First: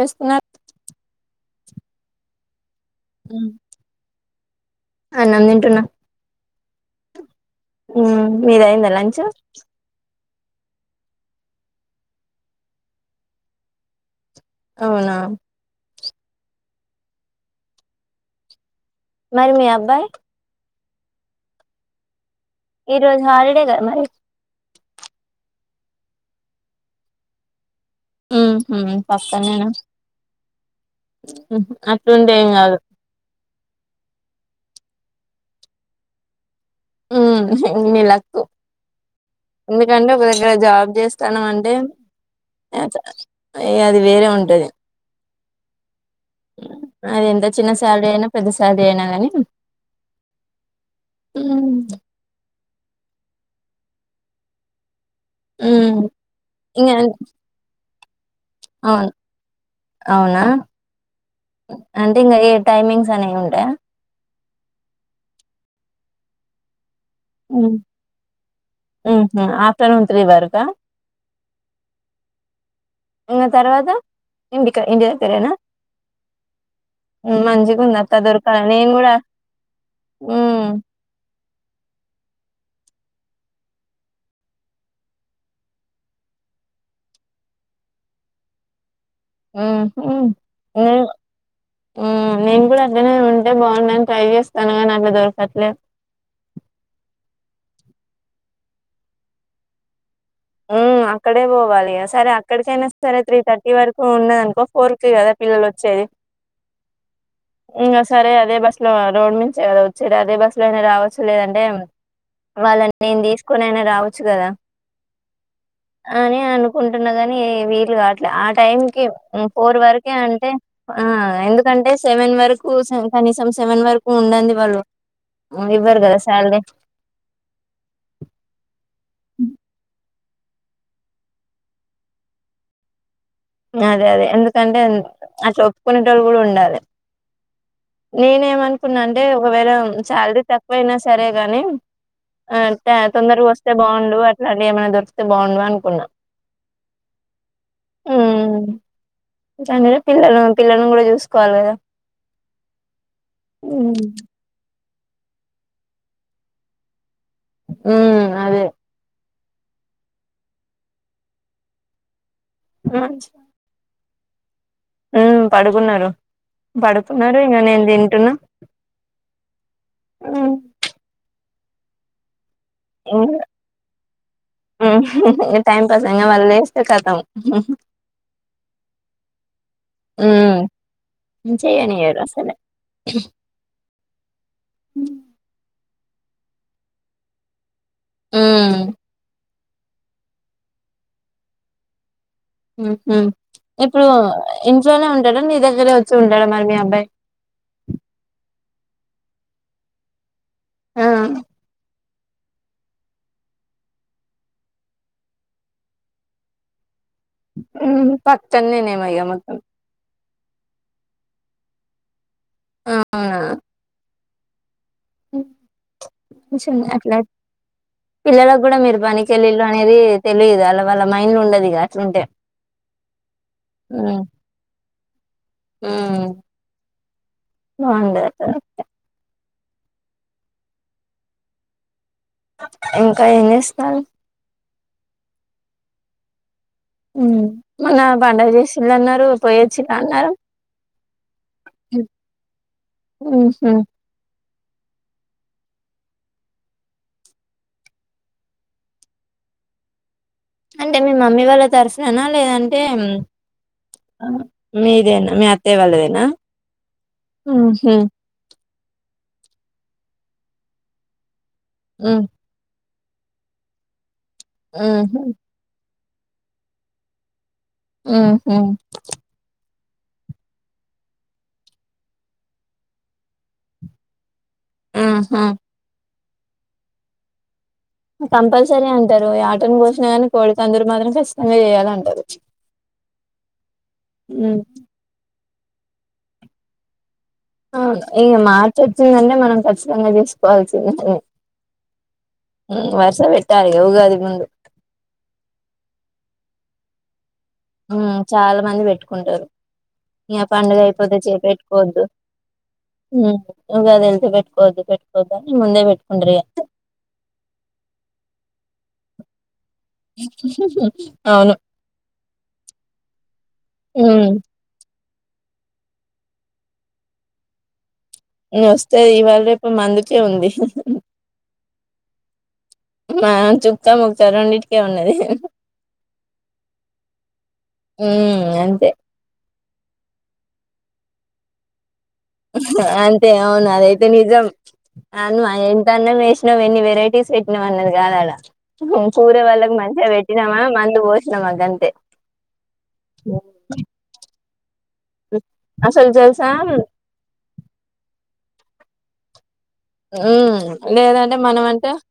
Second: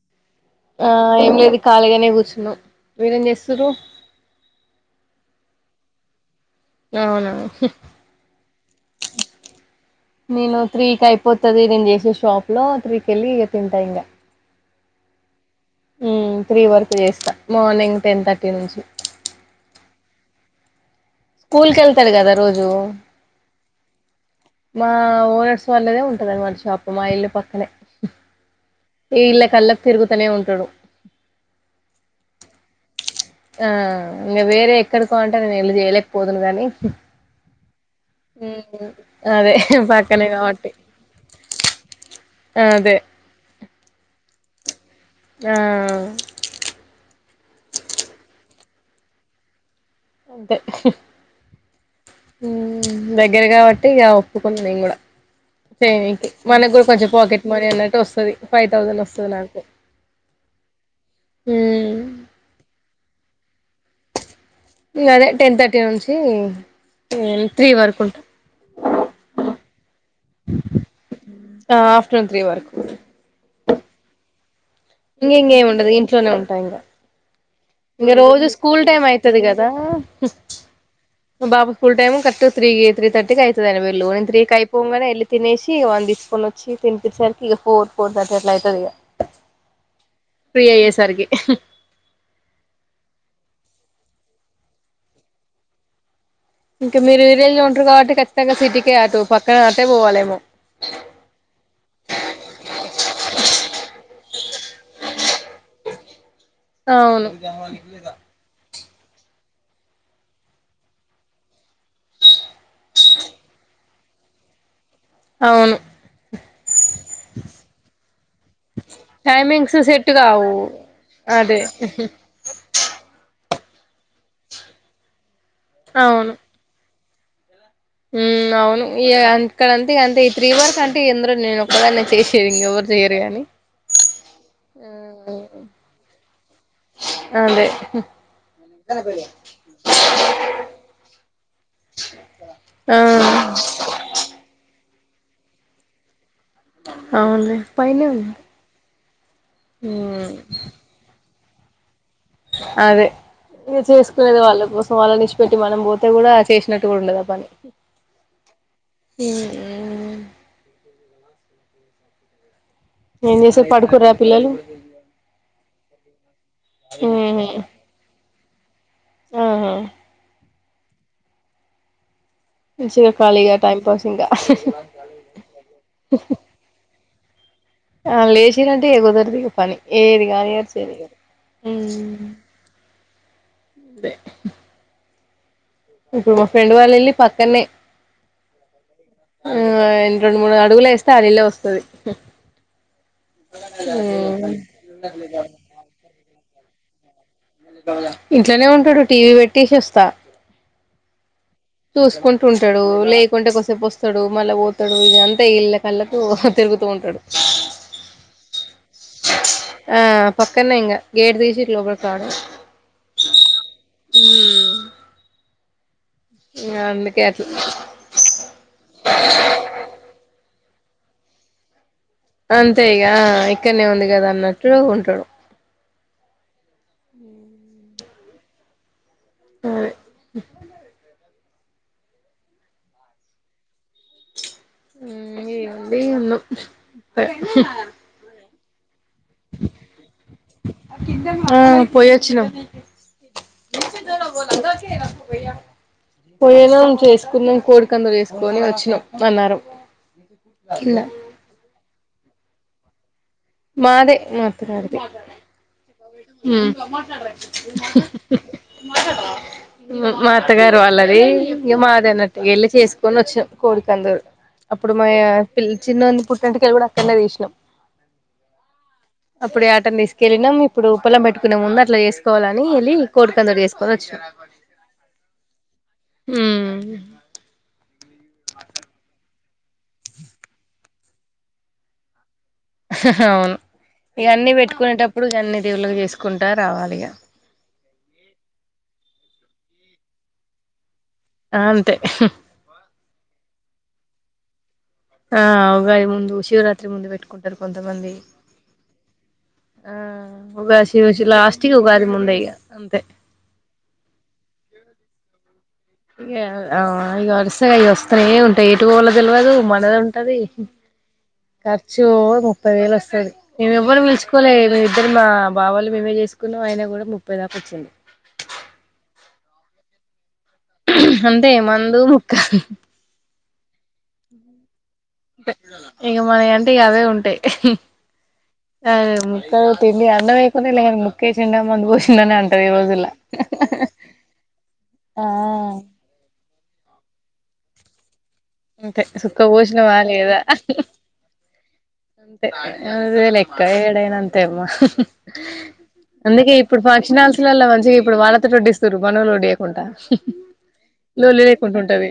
వస్తున్నా ఆ ఏం లేదు ఖాళీగానే కూర్చున మీరేం చేస్తారు అన్నం తింటున అవున ఉమ్ మిది అయిందా లంచ్ నేను త్రీకి అయిపోతుది నేను చేసే షాప్ లో త్రీకి వెళ్ళి ఇక తింటాను ఇంక అవునా త్రీ వరకు చేస్తా మార్నింగ్ టెన్ థర్టీ నుంచి మరి మీ అబ్బాయి స్కూల్ కెళ్తడు కదా రోజు ఈ రోజు హాలిడే గదా మరి. మా ఓనర్స్ వాళ్ళదే ఉంటదండి వాళ్ళ షాప్ మా ఇల్లు పక్కనే. పక్కనేనా ఇళ్ళకళ్ళకు తిరుగుతనే ఉం అట్లుంటే ఏం కాదు ఆ ఇంగా వేరే ఎక్కడికో అంటే నేను వెళ్ళి చేయలేకపోతుదు కాని. మీ లక్కు హ్మ్ అదే ఎందుకంటే ఒక పక్కనే దగ్గర కాబట్టి. జాబ్ చేస్తానం అ అదే యే అది వేరే ఉంటది. ఆ అది ఎంత చిన్న శాలరీ అయినా పెద్ద సాలరీ అయినా కానీ అంతే హ్మ్ దగ్గర కాబట్టి ఇగ ఒప్పుకున్నా నేను కూడా. చేయనికి మనకు కూడా కొంచెం ఇంకా పాకెట్ మనీ అన్నట్టు వస్ అవును అవునా అంటే ఇంగా ఏ టైమింగ్స్ అనేయి ఉంటయా. ఇగా అదే టెన్ థర్టీ నుంచి [inaudible] త్రీ వరకు ఉంటది. మధ్యాహ్నం త్రీ వరకా. ఆ ఆఫ్టర్నూన్ త్రీ వరకు. ఇంకా తర్వాత ఇంటికి ఇంటి ఇంగ దగ్గరేనా ఇంగేమి ఉండదు ఇంట్లోనే ఉంటా ఇంగా. హ్మ్. మంచిగుంది ఇంగా అక్క రోజు దొరకాల స్కూల్ నేను టైమ్ కూడా అయితది కదా. హ్మ్ బాబు ఫుల్ టైమ్ కరక్ట్ త్రీకి త్రీ ర్టీకి అయితది ఆయన బెల్లు. నేను త్రీకి అయిపోంగనే ఎళ్లి తినేసి వాన్ని తీస్ కొని వచ్చి తినిపిచ్చే సరికి ఇగ ఫోర్ ఫోర్ థర్టీ అట్లా అయితది ఇగా. హుహ్ నేను హ్ నేను కూడా [inaudible] ఉంటే బాగుండని ట్రై చేస్తాన కానీ అట్లా దొరకట్లేదు. ఇంకా మీరు విలేజ్ల ఉంటరు కాబట్టి ఖచ్చితంగా సిటీకే అటు పక్కన ఆటే పోవాలేమో. హ్ అక్కడే పోవాలి ఇగా సరే అక్కడికైనా సరే త్రీ థర్టీ వరకు ఉన్నదనుకో ఫోర్ కి కదా పిల్లలు వచ్చేది అవును ఇంగా సరే అదే బస్ లో రోడ్ మీద నుంచే కదా వచ్చేది అదే బస్సు లో అయినా రావచ్చు లేదంటే వాళ్ళని నేను తీసుకొనైనా రావచ్చు కదా. అవును. అని అనుకుంటున్నా కాని వీలు కాట్లే ఆ టైం కి టైమింగ్స్ ఫోర్ సెట్ వరకే అంటే కావు ఆ ఆ అదే ఎందుకంటే సెవెన్ వరకు [inaudible] కనీసం స్కూ సేవన్ వరకు ఉండన్ది వాళ్ళు ఇవ్వరు కదా సాలరీ. హ్మ్ అవును ఇగా ఇక్కడా అంతే ఇగా అంతే త్రీఅర్స్ అంటే ఇందులో నేను ఒక్కదాన్నే చేసేది ఇంగా ఎవరు చేయరు. గాని అదే అదే ఎందుకంటే అట్లా వొప్పుకునేటోళ్ళు కూడా ఉండాలె. అంతే నేనేమనుకున్నా అంటే ఒకవేళ సాలరీ తక్కువ అయినా సరే కాని ఆ తొందరగా వస్తే బావుండు అట్లాంటివి ఏమైనా దొరికితే బావుండు అనుకున్నా. అవునులే పైనే ఉంది హ్మ్ దాని ఉమ్ పిల్లలు పిల్లలను కూడా చూస్ కోవాలి కదా. అదే ఇగా చేసుకునేది వాళ్ళ కోసం వాళ్ళ నిడిచిపెట్టి మనం పోతే కూడా చేసినట్టు కూడా ఉండదు ఆ పని ఉమ్ అదే హ్ హు ఏం చేసిర్రు పడుకుర్రా పిల్లలు. ఉ పడుకున్నరు పడుకున్నరు ఉహు ఇంగా నేను తింటున్నా. ఆహా మంచిగా ఇంగ ఖాళీగా టైంపాస్ ఇంగా. టైం పాస్ ఇంగా వాళ్ళు లేస్తే కతం. ఆల్లు లేచిన్రంటే ఇగా కుదరదు ఇగా పని ఏది కానియరు చేయనియరు. చెయ్యనియరు అసలే. అదే ఇప్పుడు మా ఫ్రెండ్ వాళ్ళు వెళ్ళి పక్కనే ఉమ్ ఆ రెండు మూడు అడుగులే వేస్తే ఆ నల్ళ వస్తుది ఇప్పుడు ఇంట్లోనే ఉంటాడా నీ దగ్గరే వచ్చి ఉంటాడా మరి మీ అబ్బాయి ఇంట్లోనే ఉంటాడు టీవీ పెట్టిసిస్తా ఆ చూసుకుంటూ ఉంటడు లేకుంటే కాసేపు వస్తాడు మళ్ళా పోతాడు ఇది అంతా ఇళ్ళ కళ్ళతో తిరుగుతూ ఉంటాడు పక్తన్నేనే మొ ఇగ మొత్తం ఆ పక్కనే ఇంగా గేట్ తీసి ఇట్ లోపలికి రావడమే ఆ హమ్ ఉ అట్లా పిల్లలకు గూడా మీరు పనికిళ్ళిళ్ళు అనేది తెలిదా వాళ్ళ మైండ్ ఉండదిగానీ అంతే ఇగా ఇక్కడనే ఉంది ఉమ్ కదా అన్నట్టు ఉంటాడు ఉమ్ బాగుండదు హా ఇంకా ఏం చేస్తన్నారు ఇది మన పండగ చేసిల్లు అన్నారు పోయొచ్చిల్ల అన్నారు ఆ పోయచ్చినం ఊహూ పో చ భయ పోయినాం చేసుకున్నాం కోడికందూరు చేసుకని వచ్చినాం మన్నారం అంటే మీ మమ్మీ వాళ్ళ తరఫునా లేదంటే మాదే ఆహ్, మాత్త గారిది మీదేనా మీ అత్తయ్య వాళ్ళదేనా ఊహూ మా అత్తగారు వాళ్ళది ఇగ మాది హ్మ్ అన్నట్టుగా వెళ్ళి చేసు కొని వచ్చినాం కోడికందూరు అప్పుడు మా ఊహూ పిల్ చిన్నంది పుట్టేంటికలు కూడా అక్కడనే తీసినాం ఆ హ పట్టం తీసుకెళ్ళాం ఇప్పుడు ఉప్పలం పెట్టుకునే ముందు అట్లా చేసుకోవాలని వెళ్ళి కోడికందూరూ చేసుకొని వచ్చాం ఆహా హమ్ కంపల్సరీ అంటరు యాటను కోసిన కానీ కోడికందూరు మాత్రం ఖచ్చితంగా చేయాలంటారు అవును ఇవన్ని హ్మ్ పెట్టుకునేటప్పుడు ఇ అన్ని దేవుళకి చేసుకుంటారు రావాలి ఇక ఇంక మార్చ్ వచ్చిందంటే మనం ఖచ్చితంగా చేసుకోవాల్సిందని ఆ అంతే వరుస పెట్టారు ఇగ ఉగాది ముందు ఆ ఉగాడి ముందు శివరాత్రి ముందు పెట్టుకు చాలా మంది పెట్టుకుంటరు ఆ ఇంకా పండుగ ఉగాది శివ అయిపోతే చేప లాస్ట్ కి పెట్టుకోవద్దు ఉగాది ముందే ఇగ అంతే ఉగాది వెళ్తే పెట్టుకోవద్దు పెట్టుకో ఇ ఇ వరుసగా అవి వస్తానే ఏ ఉంటాయి ఎటు పోవాల్నో తెలియదు మ శశ స ఖర్చు ముప్పై వేలు వస్తది మేము ఎవ్వరు హ్మ్ నిలుచుకోలేరు ఇద్దరు మా బావాళ్ళు మేమే చేసుకున్నాం ఆయిన కూడా ముప్పై దాకా వచ్చింది వస్తే ఇవాళ రేపు మందుకే ఉంది సే మందు ముక్క మ చుక్కముక్క రెండింటికే ఉంటయి ఇక మనయి అంటే అవే ఉంటాయి హ్మ్ అంతే అదే ఇంకా తిండి అన్నం వేయకున్న ఇలా క ముక్కేసిండు మందు పోసి అంతే అవును అదైతే నిజం ఆ అయమ్మ ఇంత అన్న మేసి నువ్వు ఎన్ని వెరైటీస్ పెట్నావు ని జానల అంతే పూరే సుక్క వాళ్ళకి పోసినవా మంచిగా లేదా పెట్టినామ మందు పోసినామా గంతే అదే హ్మ్. లెక్క ఏడేన అంతే ఇంగ అసలు తెలుసా అందుకే ఇప్పుడు ఫంక్షన్ హల్స్ లల్లో మంచిగా ఇప్పుడు వాళ్ళతోటే వడ్డిస్తారు మనొల్లు ఒడ్డియరు మ్మ్ లేదన్నా మనం లేకుండా అంత ఉంటది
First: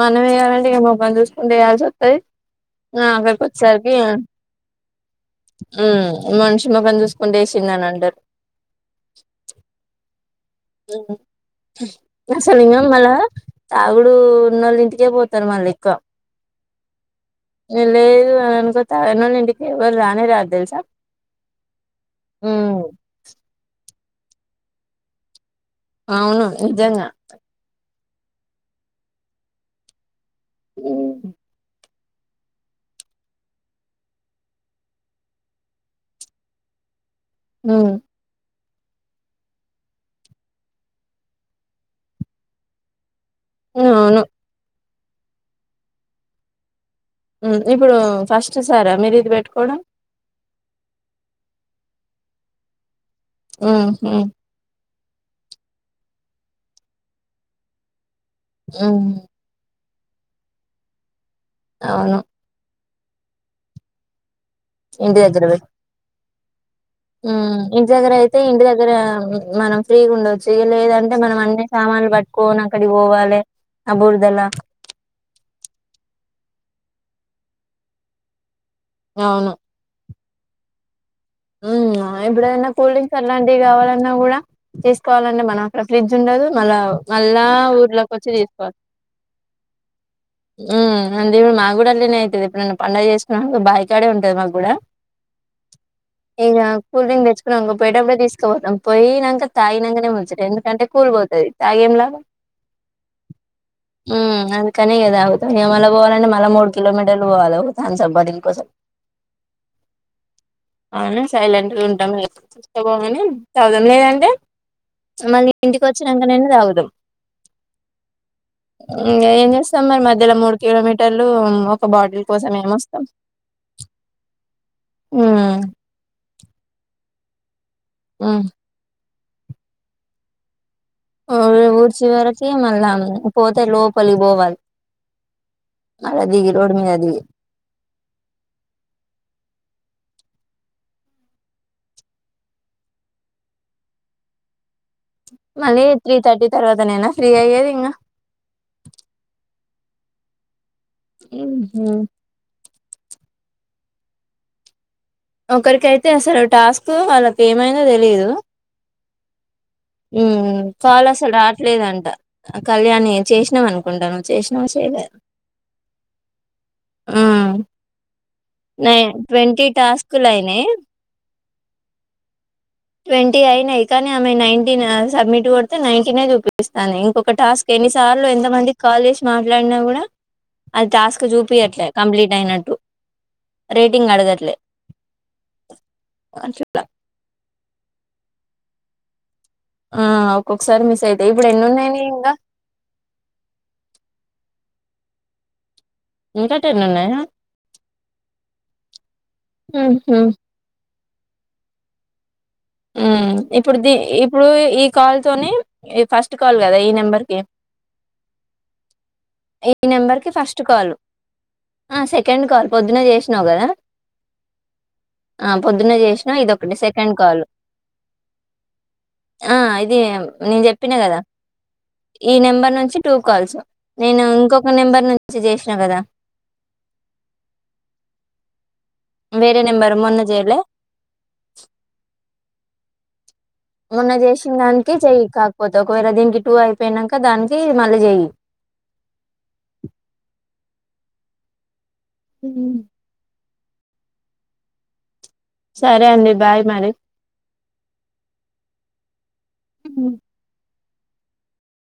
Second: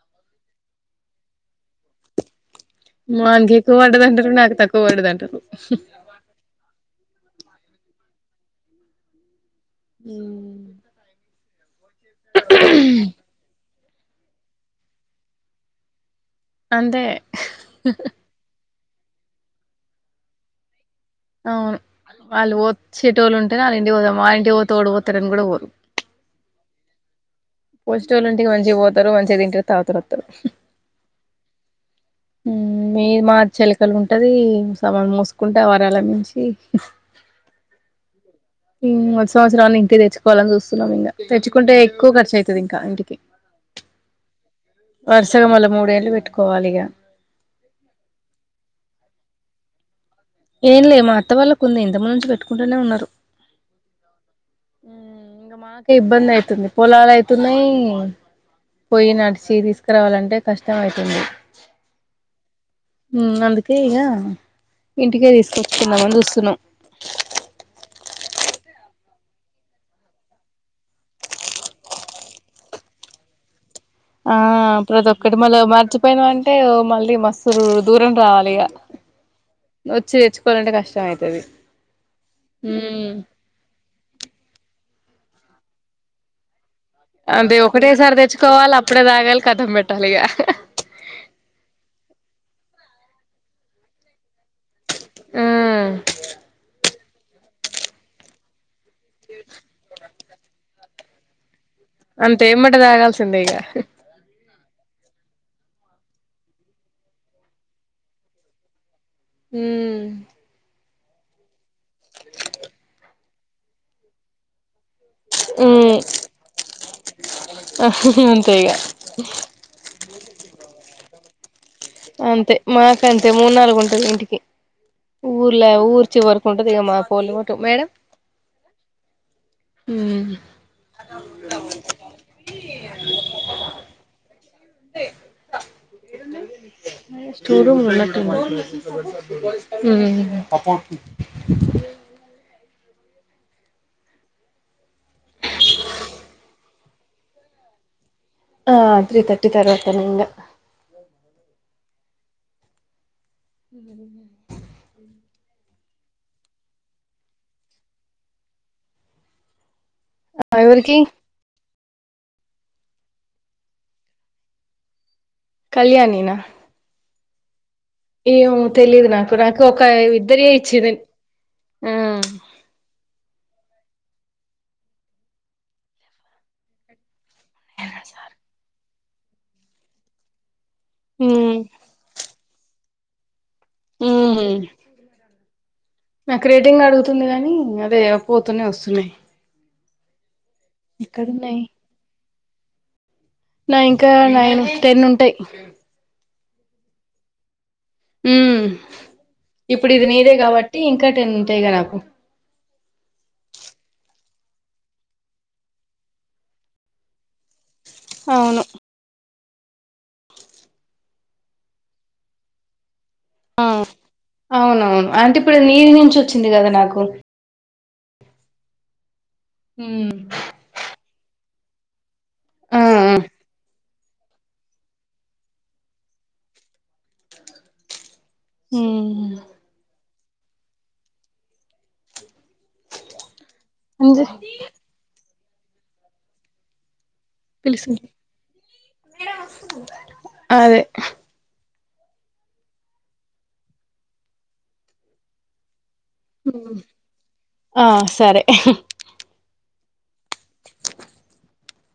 మనం యాడికిపోతాం ఇక మొబై [unintelligible] ని చూసుకుంటే వయాల్సి వస్తుంది ఆ అక్కడికి వానికి ఎక్కువ వచ్చరికి పడ్డది అంటారు నాకు తక్కువ పడ్డది అంటారు మనిషి ముఖం చూసుకుంటే తినానండి నువ్వు చదివినవా మళ్ళా తాగుడు ఉన్నోళ్ళ ఇంటికే పోతారు మళ్ళ ఎక్కువ అంతే ఇడ లేదు అనిచెప్ తాగినోళ్ళ ఇంటికి ఎవరు రానే రారు తెలుసా అవును వాళ్ళు ఉమ్ వొచ్చేటోళ్ళు ఉంటేనే వాళ్ళ ఇంటికి పోదాం వారి ఇంటికి పోతే వొడు పోతారని కూడా పోరు అవును నిజంగా పోసే వాళ్ళంటికి మంచిగా పోతారు మంచిగా తింటారు తాగుతారు వత్తారు వొను ఆ మీ మా చెలికలు ఉంటది సమాన మూసుకుంటావ [unintelligible] ర అలా మించి ఉమ్, మూడు సంవత్సరాల నుంచి తెచ్చుకోవాలని చూస్తున్నాం ఇంకా తెచ్చుకుంటే ఎక్కువ ఖర్చు అవుతాది ఇంకా ఇంటికి అవునవును వరుసగా మళ్ళా మూడేళ్ళు పెట్టుకోవాలి ఇగ ఇప్పుడు ఫస్ట్ సారా మీరు ఇది పెట్టుకోవడం ఏం లే మా అత్త వాళ్ళ కున్నె ఇంతముందు నుంచి పెట్టుకుంటూనే ఉన్నారు ఉహు ఇంకా మాకే ఇబ్బంది అయితుంది పొలాలు అయితున్నాయి పోయి నడిచి తీసుకురావాలంటే కష్టం అవుతుంది అవును మ్మ్ అందుకే ఇక ఇంటి ఇంటికే దగ్గర పెట్ తీసుకొచ్చుకుందామని చూస్తున్నాం ఇంటి దగ్గర అయితే ఇంటి దగ్గర మనం ఫ్రీగా ఉండవచ్చు ఇగ లేదంటే మనం అన్ని సామా లు పట్టుకోని అక్కడికి పోవాలే ఆ ప్రతి ఒక్కటి మళ్ళా మర్చిపోయినా అంటే మళ్ళీ మస్తు దూరం రావాలి ఇగ అవును చేయిచ్చుకొలంటే కష్టం అయితది ఎప్పుడైన కూల్ ఉమ్ డ్రింక్స్అలాంటివి కావాలన్నా కూడా చుస్త్ కావాలన్న మనకు ఫ్రిడ్జ్ ఉండదు మళ్ళా అదే ఊర్లోకి ఒకటేసారి వచ్చి తెచ్చుకోవాలి తీసుకోవాలి అప్పుడే తాగాలి కథం పెట్టాలి ఇగ మాకు కూడా అట్లానే అయితాది ఎప్పుడన్న పండగ చేసుకొని బాయికాడే ఉంటది మాకు కూడా మ్మ్ ఇంకా కూల్ డ్రింక్ తెచ్చుకుని పోయటప్పుడే తీసుకుపోతాం పోయినాంక తాగినాంకనే ముచ్చట ఎందుకంటే కూల్ పోతాయి తాగి ఏం లాభం అంతే ఎమ్మటే తాగాల్సిందే ఇగ కానీ ఇంకా తాగుతా మళ్ళ పోవాలంటే మళ్ళా మూడు కిలోమీటర్లు పోవాలి థామ్సప్ బాటిల్ కోసం మ్మ్ అవున సైలెంట్ గా ఉంటా చూమని చద [unintelligible] దం లేదంటడి మళ్ళీ ఇంటికి ఉమ్ వచ్చినాంక నాయిన తాగుదాం అంతే ఇగ ఇంకా ఏం చేస్తాం మరి మధ్యలో మూడు కిలోమీటర్లు ఇంగా అంతే మాక అంతే మూడు నాలుగు ఉంటది ఇంటికి ఊర్ల ఊరు మేడం మ్మ్ ఉను ఆమె ఊడ్చే వరకి మళ్ళా పోతే లోపలికి పోవాలి మళ్ళా దిగి రోడ్డు మీద దిగి స్టో రూమ్ లో ఉన్నట్టు ఉంది హూమ్ మళ్ళీ త్రీ థర్టీ తర్వాత నేనా ఫ్రీ అయ్యేది ఇంగ ఆ త్రీ థర్టీ తర్వాతనే ఇంగ ఊహూ చ్ ఒకరికైతే అసలు టాస్క్ వాళ్ళకి ఏమైందో తెలిదు ఊమ్ ఎవరికి కాల్ అసలు రాట్లేదంట కళ్యాణి చేసినాది అనుకుంట నువ్వు చేసినావో చేయలే కళ్యాణినా ఊమ్ ఏమో తెలీదు నాకు నాకు ఒక టాస్కులు ఇద్దరియ్యే అయినాయి ఇచ్చిర్రు ఆ ట్వంటీ అయినాయి కానీ ఆమె నైన్ నిన్న సబ్మిట్ కొడితే నైన్టీనే చూపిస్తంది. ఇంకొక టాస్క్ ఎన్ని సార్లు ఎంత మందికి కాల్ చేసి మాట్లాడ్ డినా గూడ అది టాస్క్ ఉమ్ చూపియట్లే కంప్లీట్ అయినట్టు ఊ రేటింగ్ అడగట్లే హుమ్. అట్లా ఇంగ అదే పోతున్నై వస్తున్నాయి ఆ ఒక్కొక్కసారి మిస్ అయితయి ఇప్పుడు ఎక్కడున్నాయి ఎన్ని ఉన్నాయి నియ్యి ఇంగా నాయి ఇంకా నైన్ టెన్ ఉంటయి. ఇంకా టెన్ ఉన్నయా? ఊమ్ ఇప్పుడు ఇది ఉహు నీదే కాబట్టి ఇంకా టెన్ ఉంటాయి ఇగ నాకు ఊమ్ ఇప్పుడు ది ఇప్పుడు ఈ కాల్ తోని ఈ ఫస్ట్ కాల్ గదా ఈ నెంబర్ కి అవును ఈ నెంబర్ కి ఫస్ట్ కాల్ ఆ సెకండ్ కాల్ పొద్దున చేస్ ఆ అవునవును అంటే ఆ ఇప్పుడు నీది పొద్దున నుంచి చేసినా వచ్చింది గద ఇదొకటి నాకు హు సెకండ్ కాల్ ఆ ఇది నేను చెప్పిన గదా ఈ నెంబర్ ఆ నుంచి ఆ టూ కాల్స్ నేను ఇంకొక నెంబర్ నుంచి చేసిన గదా ఉమ్ వేరే నెంబరు మొన్న చేయలే మొన్న అంజి చేసిన దానికి చెయ్యి కాకపోతే ఒకవేళ దీనికి టూ అయిపోయినాంక్ క దానికి మళ్ళీ పిలుసు చెయ్యి అదే హుమ్ సరే అండి బాయ్ మరి ఆ సరే ఉ